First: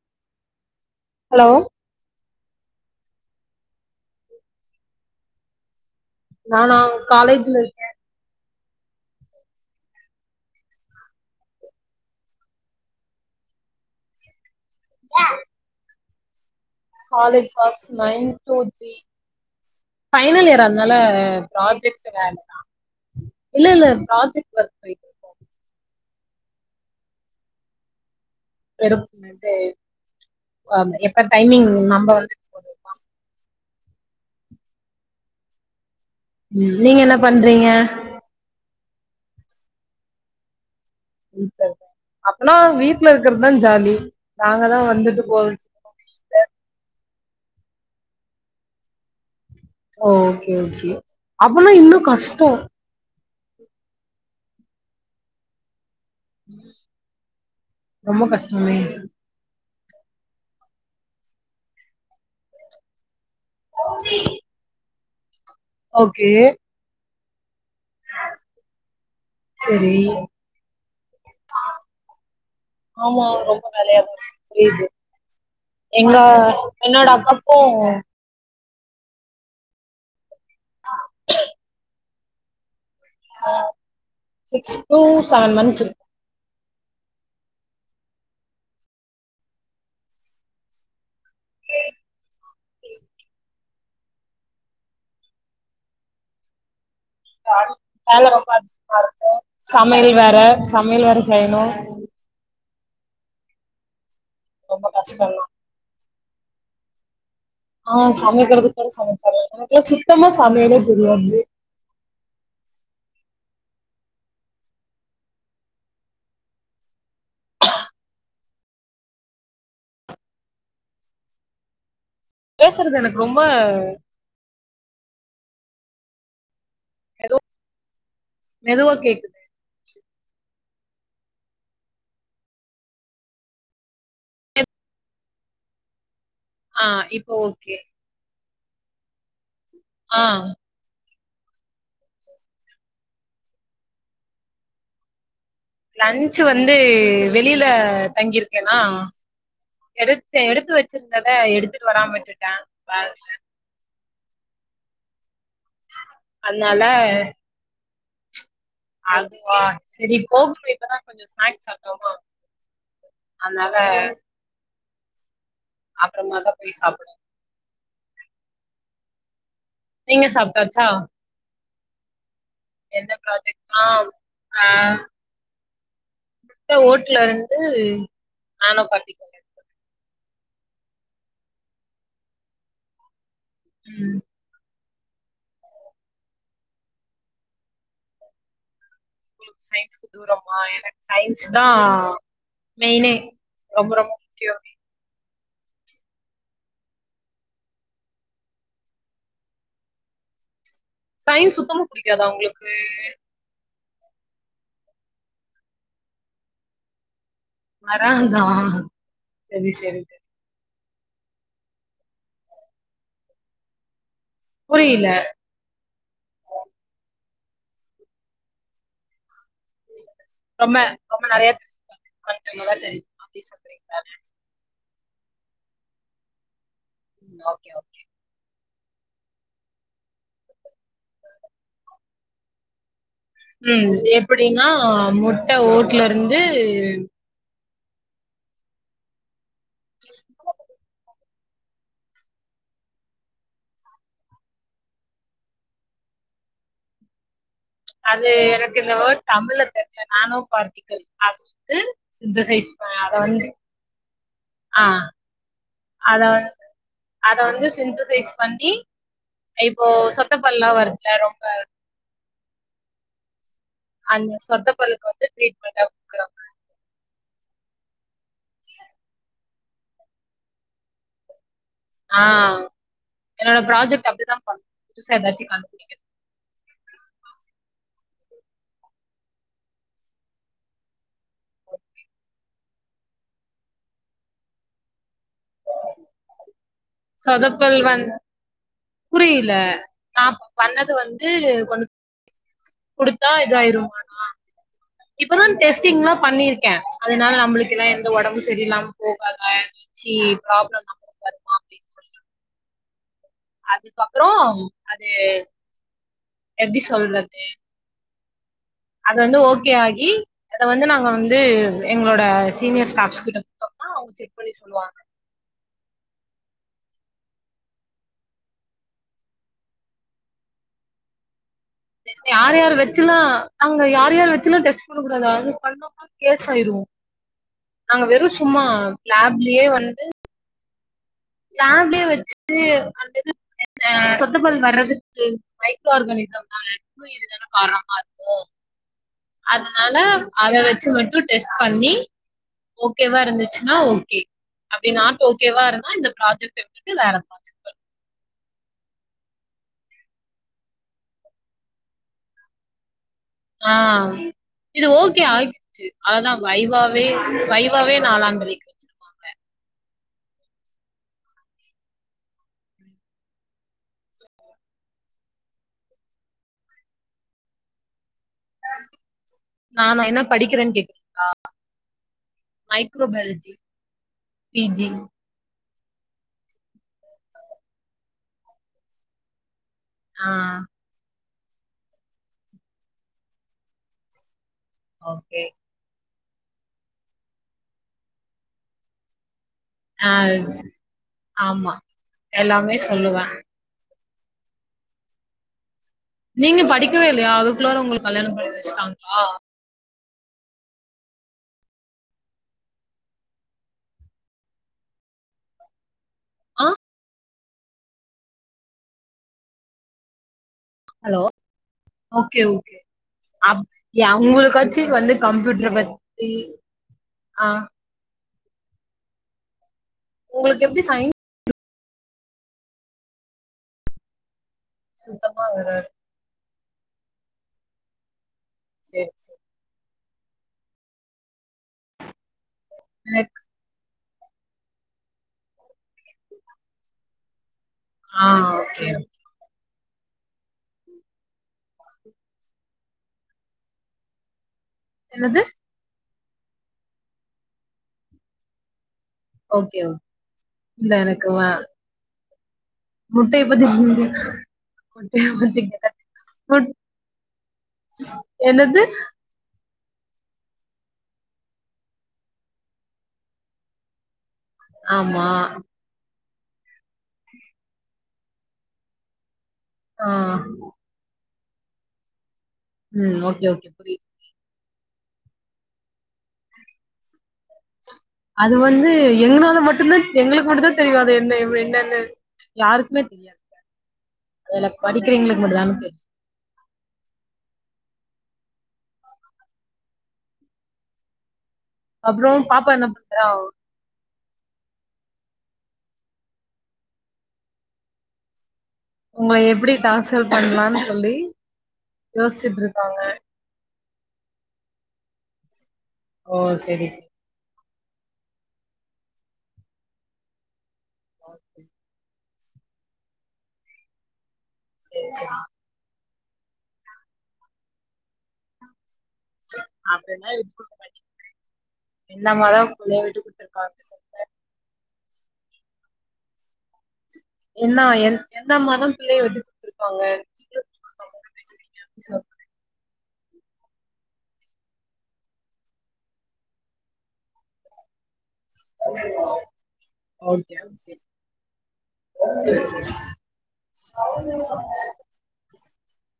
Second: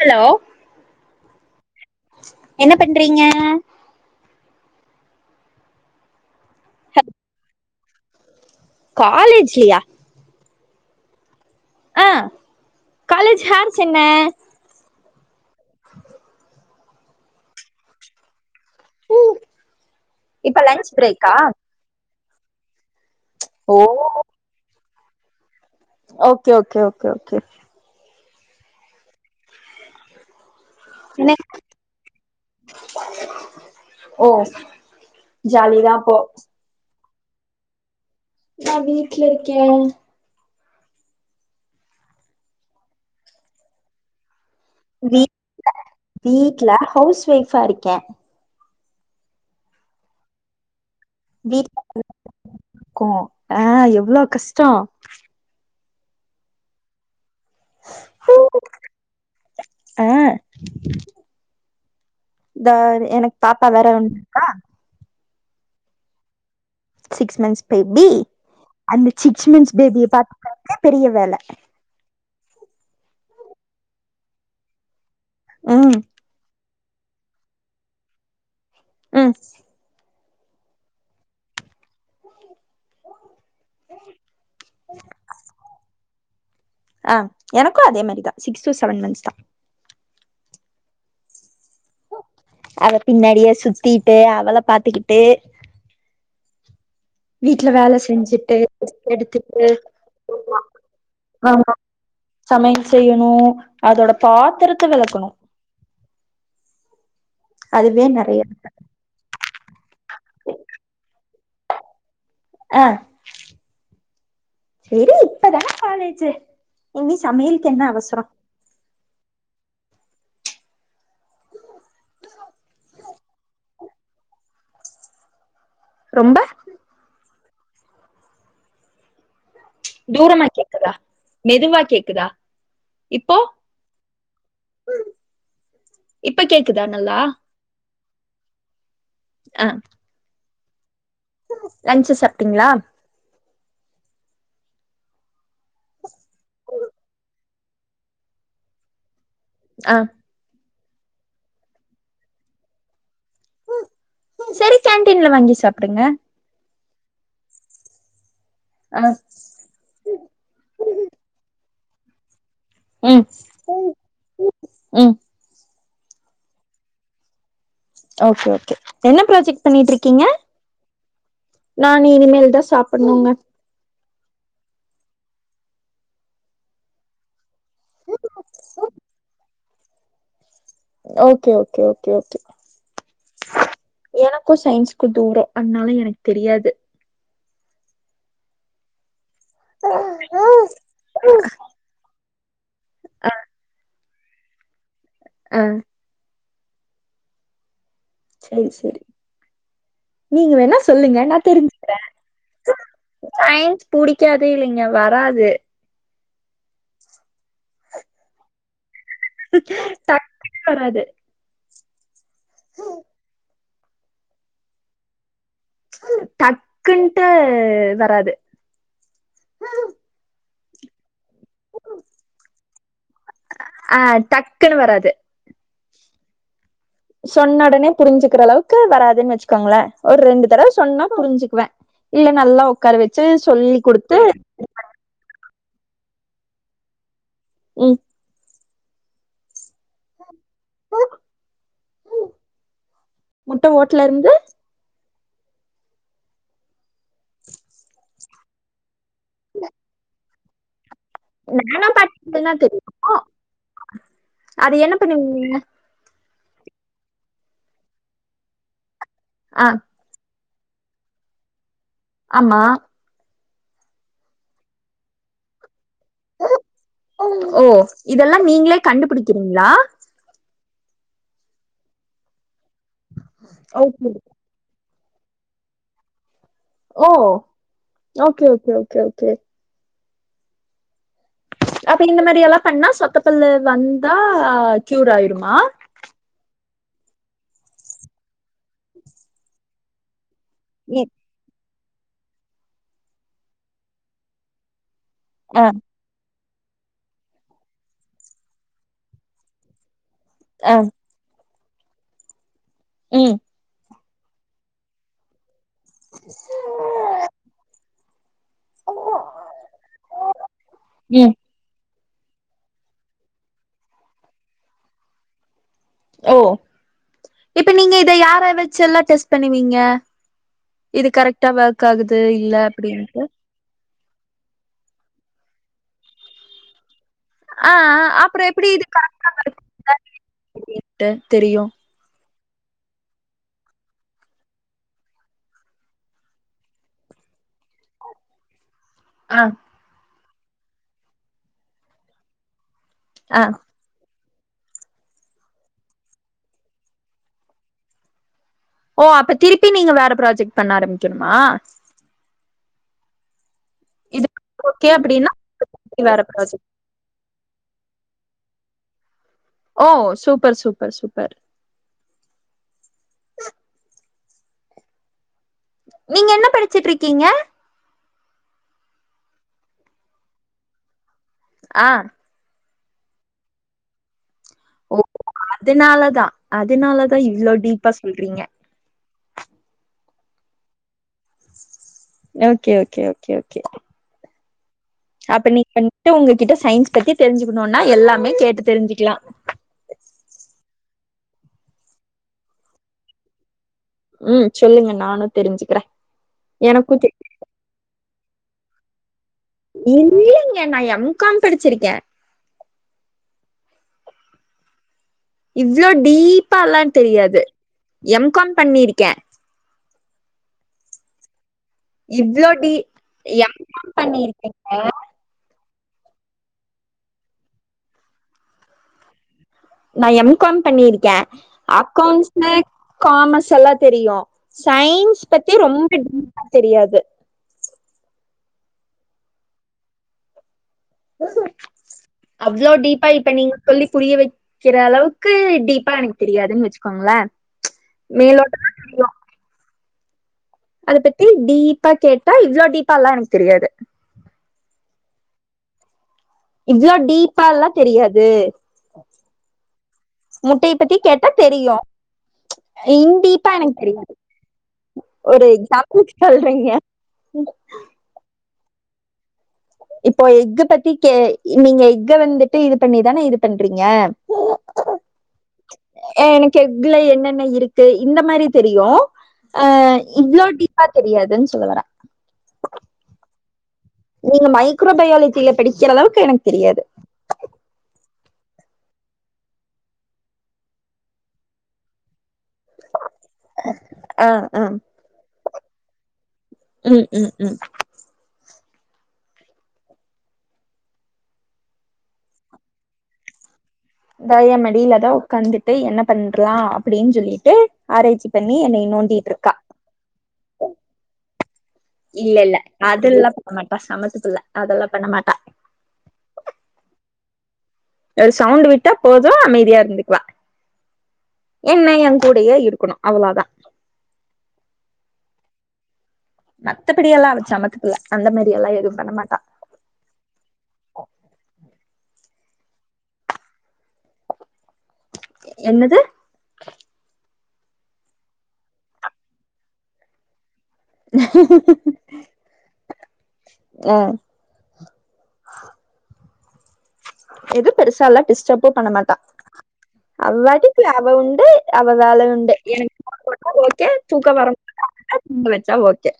Hello hello என்ன பண்றீங்க நானா காலேஜ்ல விட் காலேஜ்லியா ஆ கலேஜ் ஹார்ஸ் என்ன [unintelligible] college hours nine two three final இப்ப இயர் லன்ச் அன்னால பிரேக்கா ப்ராஜெக்ட் இல்ல [unintelligible] இல்ல ஓ இல்ல project work [unintelligible] okay okay okay okay வேறும் வந்ட்டு எப்ப டைமிங் நம்ப வந்து ஓ ஜாலி தா ம் நீங்க என்னப் பண்றீங்க நா வீட்டு்ல இருக்கே அப்பனா வீட்டுல இருக்கர்து தா ஜாலி நாங்கதா வீ வந்துட்டு போறது [inaudible] வீட்டு ல ஹவுஸ் வைஃபா இருக்கே ஓகே ஓகே அப்னா வீட்ல இன்னு கஷ்டோ கோ ஆ எவ்ளோ கஷ்டோ ரொம்ப கஷ்டமே ஆஹ் தா எனக்கு பாப்பா வேற ஒண்ணு இருக்கா ஓகே சிக்ஸ் மந்ஸ் பேபி அந்த சிக்ஸ் மன்ஸ் செரி பேபிய பாத்துக்கதே பெரிய வேல ஆமா ரொம்ப வேலயாதா இருக்கும் புரியுது ம் எங்க என்னோட அக்காக்கும் ம் சிக்ஸ் டு செவன் மந்த்ஸ் இருக்கு ஆ எனக்கு அதே மாரி தா சிக்ஸ் டு செவன் மந்த்ஸ் தா அத பின்னாடியே சுத்திட்டு அவள பாத்துக்கிட்டு வீட்ல வேல ரொம்ப செஞ்சுட்டு அதிகமா இருக்கு எடுத்துட்டு சமையல் வேற சமையல் வேற செய்யணு ஆமா சமயல் செய்யணு அதோட பாத்திரத்த ரொம்ப வெளக்கணு கஷ்டந்தா ஆ அதுவே நெறைய சமைக்கறது கூட சமச்சரலாம் எனக்குல்லா சுத்தமா சமயலே தெரியாது அ சரி இப்ப தானே காலேஜு இனி சமயல்க்கு என்ன அவசரம் பேசுறது எனக்கு ரொம்ப ரொம்ப ஏதோ மெதுவா கேக்குது தூரமா கேக் க்தா மெதுவா கேக்குதா இப்போ இப்ப கேக்குதா ஆ நல்லா இப்போ ஓகே ஆ ஆஹ் லன்ஞ்ச் சாப்ட்டீங்களா லன்ஞ்சு வந்து வெளில தங்கிருக்கேனா ஆ எடுத்தே எடுத்து வச்சு வச்சிருந்தத எடுத்ட்டு வராம விட்டுட்ட பேக்ல சரி கேன்டீன்ல வாங்கி சா அதனால ஆ ஆ அதுவா சரி போதும் இப்பதா கொஞ்சம் ஸ்னாக்ஸ் சாப் உம் உம் அப்பறமா தா போய் சாப்புட்ணும் ஓகே ஓகே என்ன ப்ராஜெக்ட் நீங்க சாப்ட்டாச்சா நானு இனி மேல் என்ன ப்ராஜெக்ட்னா ஆ முட்ட ஓட்லருந்து நானோ பார்ட்டிகள் [unintelligible] ஓகே ஓகே ஓகே ஓகே ம் எனக்கும் சைன்ஸ் க்கு தூரோ அதனால எனக்கு தெரியாது உங்களுக்கு சயின்ஸ்க்கு தூரமா எனக்கு சயின்ஸ் தா மெயின்னே ஆ ரொம்ப ரொம்ப [unintelligible] ஆ செரி செரி நீங்க வேணா சொல்லுங்க நா சயின்ஸ் சுத்தமா புடிக்காதா உங்களுக்கு தெரிஞ்சுக்கறே புடிக்காது இல்லைங்க வராது வரதா டக் வராது புரியில டக்குன்ட்டு வராது ரொம்ப ரொம்ப நெறய [unintelligible] அப்டின்னு ஆ சொல்றிங்களாங்க டக்குன்னு ம் ஓகே சொன்னொடனே ஓகே புரிஞ்சுக்கிறளவ் க்கு வராதுன்னு வச்சுக்கோங்களே ஒரு ரெண்டு தடவ சொன்னா புரிஞ்சுக்குவே இல்ல நல்லா உக்கார வச் உம் எப்புடின்னா முட் ட்ட ஓட்லருந்து ம் முட்ட ஓட்லருந்து அது எனக்கு இந்த வோட் தம்புளர் தெச்ச நானு பார்ட்டிக்கல் அது வந்து நானோ பார்ட்டிகள்ன்னா சிந்தசைஸ் தெரியு அத வந்து அது ஆ என்ன பண்ணீங்க நீங்க அத வந்து அத வந்து சிந்தசைஸ் பண்ணி ஆ இப்போ சொத் சொத்தபல்லா வருதுல ரொம்ப ஆமா அந்த சொத்த பல்லுக்கு வந்து ட்ரீட்மெண்டா குடுக்றாங்க ஓ இதெல்லா நீங்ளே கண்டுபிடிக்றீங்ளா ஆஹ் என்னோட ப்ராஜெக்ட் ஓகே அப்டிதா பண்ண புதுசா எதாச்சி கண்டுபுடிக ஓ ஓகே ஓகே ஓகே ஓகே அப்ப இந்த மாரி எல்லா பண்ணா சொத்த பல்ல வந்தா கியூர் ஆயிருமா சொதபல்வன் புரில நா பண்ணது ம் வந்து கொண்டு குடுத்தா இதாயிரு இப்பதா ஆ டெஸ்டிங்லா பண்ணிரு க்கே அதுனால நம்ளுக்குலா எந்த ஒடம்பு செரியில்லாம போகாதா சி ஆ ப்ராப்ளம் நா வரு உம் அதுகப்றோ அது எப்டி சொல்றது அது வந்து ஓகே ஆகி அத வந்து நாங்க ம் வந்து எங்ளோட சீனியர் ஸ்டாப்ஸ் கிட்ட குடுத்தோனா அவுங்க செக் பண்ணி சொல்வாங்க ஓ இப்ப நீங்க இத யார வச்சல்லாம் டெஸ்ட் பண்ணுவீங்க இது கரெக்ட் யார் யார வச்சுலா அங்க யார் யார் வச்சுலா டெஸ்ட் குடுக்க எதாவது பண்ணோம்னா கேஸ் ஆய்ரூ ஆ நாங்க வெறு அப்றோ சும்மா எப்டி இது ப்ளான்லயே வந்து த தெரியு வந்து அந்த இது ஆஹ் சொத்த பல் வர்றதுக்கு மைக்ரோ ஆர்கானிசம் தான அப்போ இது தான காரணமா இருக்கோ ஆ அதனால அத வச்சு மட்டும் டெஸ்ட் பண்ணி ஓகேவா ஆ இருந்துச்சுன்னா ஓகே அப்படின் நாட் ஓகேவா இருந்தா இந்த ப்ராஜெக்ட் விட்டுட்டு வேற ப்ராஜெக்ட் போய் ஓ அப்ப திருப்பி நீங்க வேற ப்ராஜெக்ட் பண்ண ஆரம்பிக்கணுமா ஆஹ் இது இது ஓகே அப்டின்னா ஆகிடுச்சு வேற அதுதான் ப்ராஜெக்ட் வைவாவே வைவாவே நாளான்றி ஓ சூ ப்பர் சூ ப்பர் சூப்பர் நீங்க என்ன படிச்சுட்டு இருக்கீங்க நானா என்ன படிக்கிறேன் கேக்குறீங்களா ஆ மைக்ரோ பயாலஜி பி ஜி ஓ அதனாலதா அதனாலதான் இவ்ளோ டீப்பா சொல்றீங்க ஆஹ் okay okay okay okay okay. அப்ப நீ பண் உங்ககிட்ட சயின்ஸ் பத்தி தெரிஞ்சுக்கணும்னா எல்லாமே கேட்டு தெரிஞ்சுசிக்கலா அஹ் ஆமா எல்லாமே சொல்லுவே உம் சொல்லுங்க நானும் தெரிஞ்சுக்கிறேன் நீங்க படிக்கவே இல்லயா அதுக்குள்ளார உங்களுக்கு கல்யாணம் பன்னி வச்சுட்டாங்களா இல்லைங்க நா எம் காம் படிச்சிருக்கே இவ்ளோ ஆ டீப்பால்லாம தெரியாது எம் காம் பண்ணிருக்கே ஹலோ ஓகே ஓகே அ எம்காம் பண்ணியிருக்கேங்க. அவங்கக்காச்சி வந்து கம்ப்யூட்டரை பத்தி ஆஹ் நா எம் காம் உங்களுக்கு எப்படி பண்ணிருக்கே சயின்ஸ் அக்கவுண்ட்ஸ் காமர்ஸ் எல்லா தெரியு சயின்ஸ் சுத்தமா பத்தி வராது. ரொம்ப டீப்பா தெரியாது செர செர் குசோ அவ்ளோ டீப்பா இப்ப எனக்கு நீங்க சொல்லி புரிய வைக்கிற அளவுக்கு டீப்பா எனக்கு தெரியாதுன்னு வச்சுக்கோங்கள ஆ மேலோட்ட ஓகே. தெரியு அதை பத்தி டீப்பா கேட்டா இவ்ளோ டீப்பால்லா எனக்கு தெரியாது என்னது இவ்ளோ டீப்பால்லா தெரியாது ஓகே ஓகே. முட்டையை இல்ல பத்தி கேட்டா எனக்கு வ தெரியு முட்டைய இண்டிப்பா பத்தி எனக்கு தெரியாது முட்டைய ஒரு பத்தி கேட்டா எக்ஸாம்பிள் சொல்றீங்க குட் என்னது இப்போ எக்கு பத்தி நீங்க எக்க வந்துட்டு இது பண்ணிதானே இது பண்றீங்க ஆமா எனக்கு எக்ல என்னென்ன இருக்கு இந்த மாரி தெரியும் ஆஹ் ஆ. இவ்ளோ டீப்பா தெரியாது வரா ம் ஓகே ஓகே புரியுது. நீங்க மைக் ஆக்ரோபயாலஜில படிக்கிற அளவுக்கு எனக்கு தெரியாது அது வந்து எங்களால மட்டு்தா எங்களுக்கு மட்டும் தா தெரியும் அது என்ன என்னன்ன யாருக்குமே தெரியாது ஆஹ் அதுல ஆஹ் படிக்கிற எங்களுக்கு மட்டும்தான தெரியும் உம் உம் உம் அப்றோம் பாப்பா என்ன பண்ணறா இந்தா ஏ மடியிலதா உட்காந்துட்டு என்ன பண்ற்லாம் அப்டின்னு சொல்லிட்டு ஆராய்ச்சி பண்ணி ணி என்ன நோண்டிட்டு உங்கள இருக்கா எப்படி டார்ச்சர் பண்ணலான்னு சொல்லி இல்ல இல்ல யோசிச்சுட்டு இருக்காங்க. அதுல்லாம் பண்ண மாட்டா சமத்து அதெல்லாம் பண்ண மாட்டா ஓ சரி ச ஒரு சவுண்ட் விட்டா போதும் அமைதியா இருந்துக்குவா ஓகே. என்ன எ கூடையே இருக்கணும் அவ்வளதா செரி செரி மத்தபடி எல்லா அவ சமத்து புள்ள அந்த மாரி எல்லாம் எதுவும் அப்டிப்னா இப்ப படி [unintelligible] என்ன அம்மாதா புள்ளைய விட்டு குடுத்தருக்காங்க சொல்லுங்க என்னது என்ன எந்த அம்மாதா பிள்ளைய விட்டு குடுத்துருக்காங்க விட்டு குடுக்காம தான ஹீம் ஹூ பேசுறீங்க. க் அப்டி சொல்லுங்க. ம் ஆ எது பெருசால்லா டிஸ்டர்பும் பண்ண மாட்டா அவ ஓகே, பாட்டுக்கு ஓகே. அவ உண்டு அவ வேல உண்டு எனக்கு சோறு போட்டா ஓகே தூக்கம் வரம்போது தூங்க வச்சா ஓகே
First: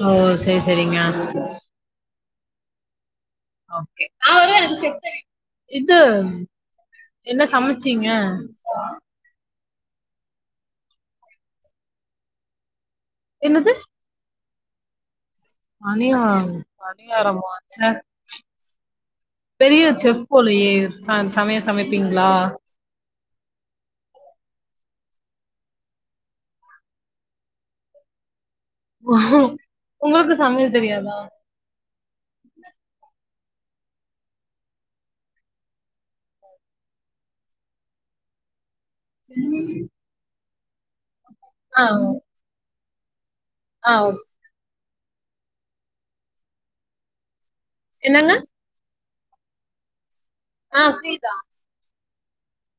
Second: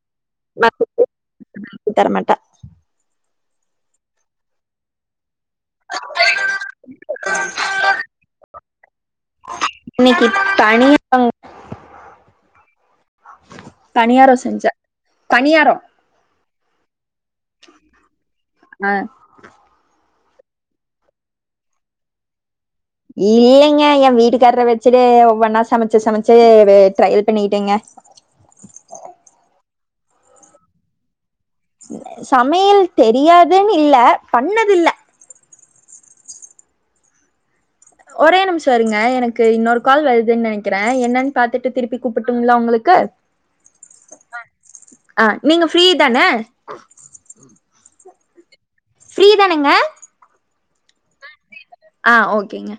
ஓ! சரி, சரிங்க. மத்தபடி [unintelligible] தரமாட்டா ஓகே இது என்ன சமைச்சீங்க இன்னைக்கி தணிய பனியாரும் செஞ்ச பனியாரோ பனியா பனியாரம்மா ச்ச ஆ பெரிய செஃப் போலயே ச சமய சமைப்பீங்களா இல்லீங்க எ வீட்டுக்காரர வெச்சுட்டு ஒவ்வொன்னா சமைச்சு சமைச்சு ட்ரையல் பண்ணிட்டேங்க உங்ளுக்கு சமையல் தெரியாதா சமையல் தெரியாதுன்னு இல்ல பண்ணதில்ல ஒரே நிமிஷ இருங்க எனக்கு இன்னொரு கால் வருதுன்னு நெனைக்கிறே என்னன்னு பாத்துட்டு ஆ, திருப்பி கூப்பிட்டுங்ளா உங்களுக் கு ஆ ஓ ஆ நீங்க ஃப்ரீ தான என்னங்க ஃப்ரீதானுங்க ஆ ஃப்ரி தா ஆ ஓகேங்க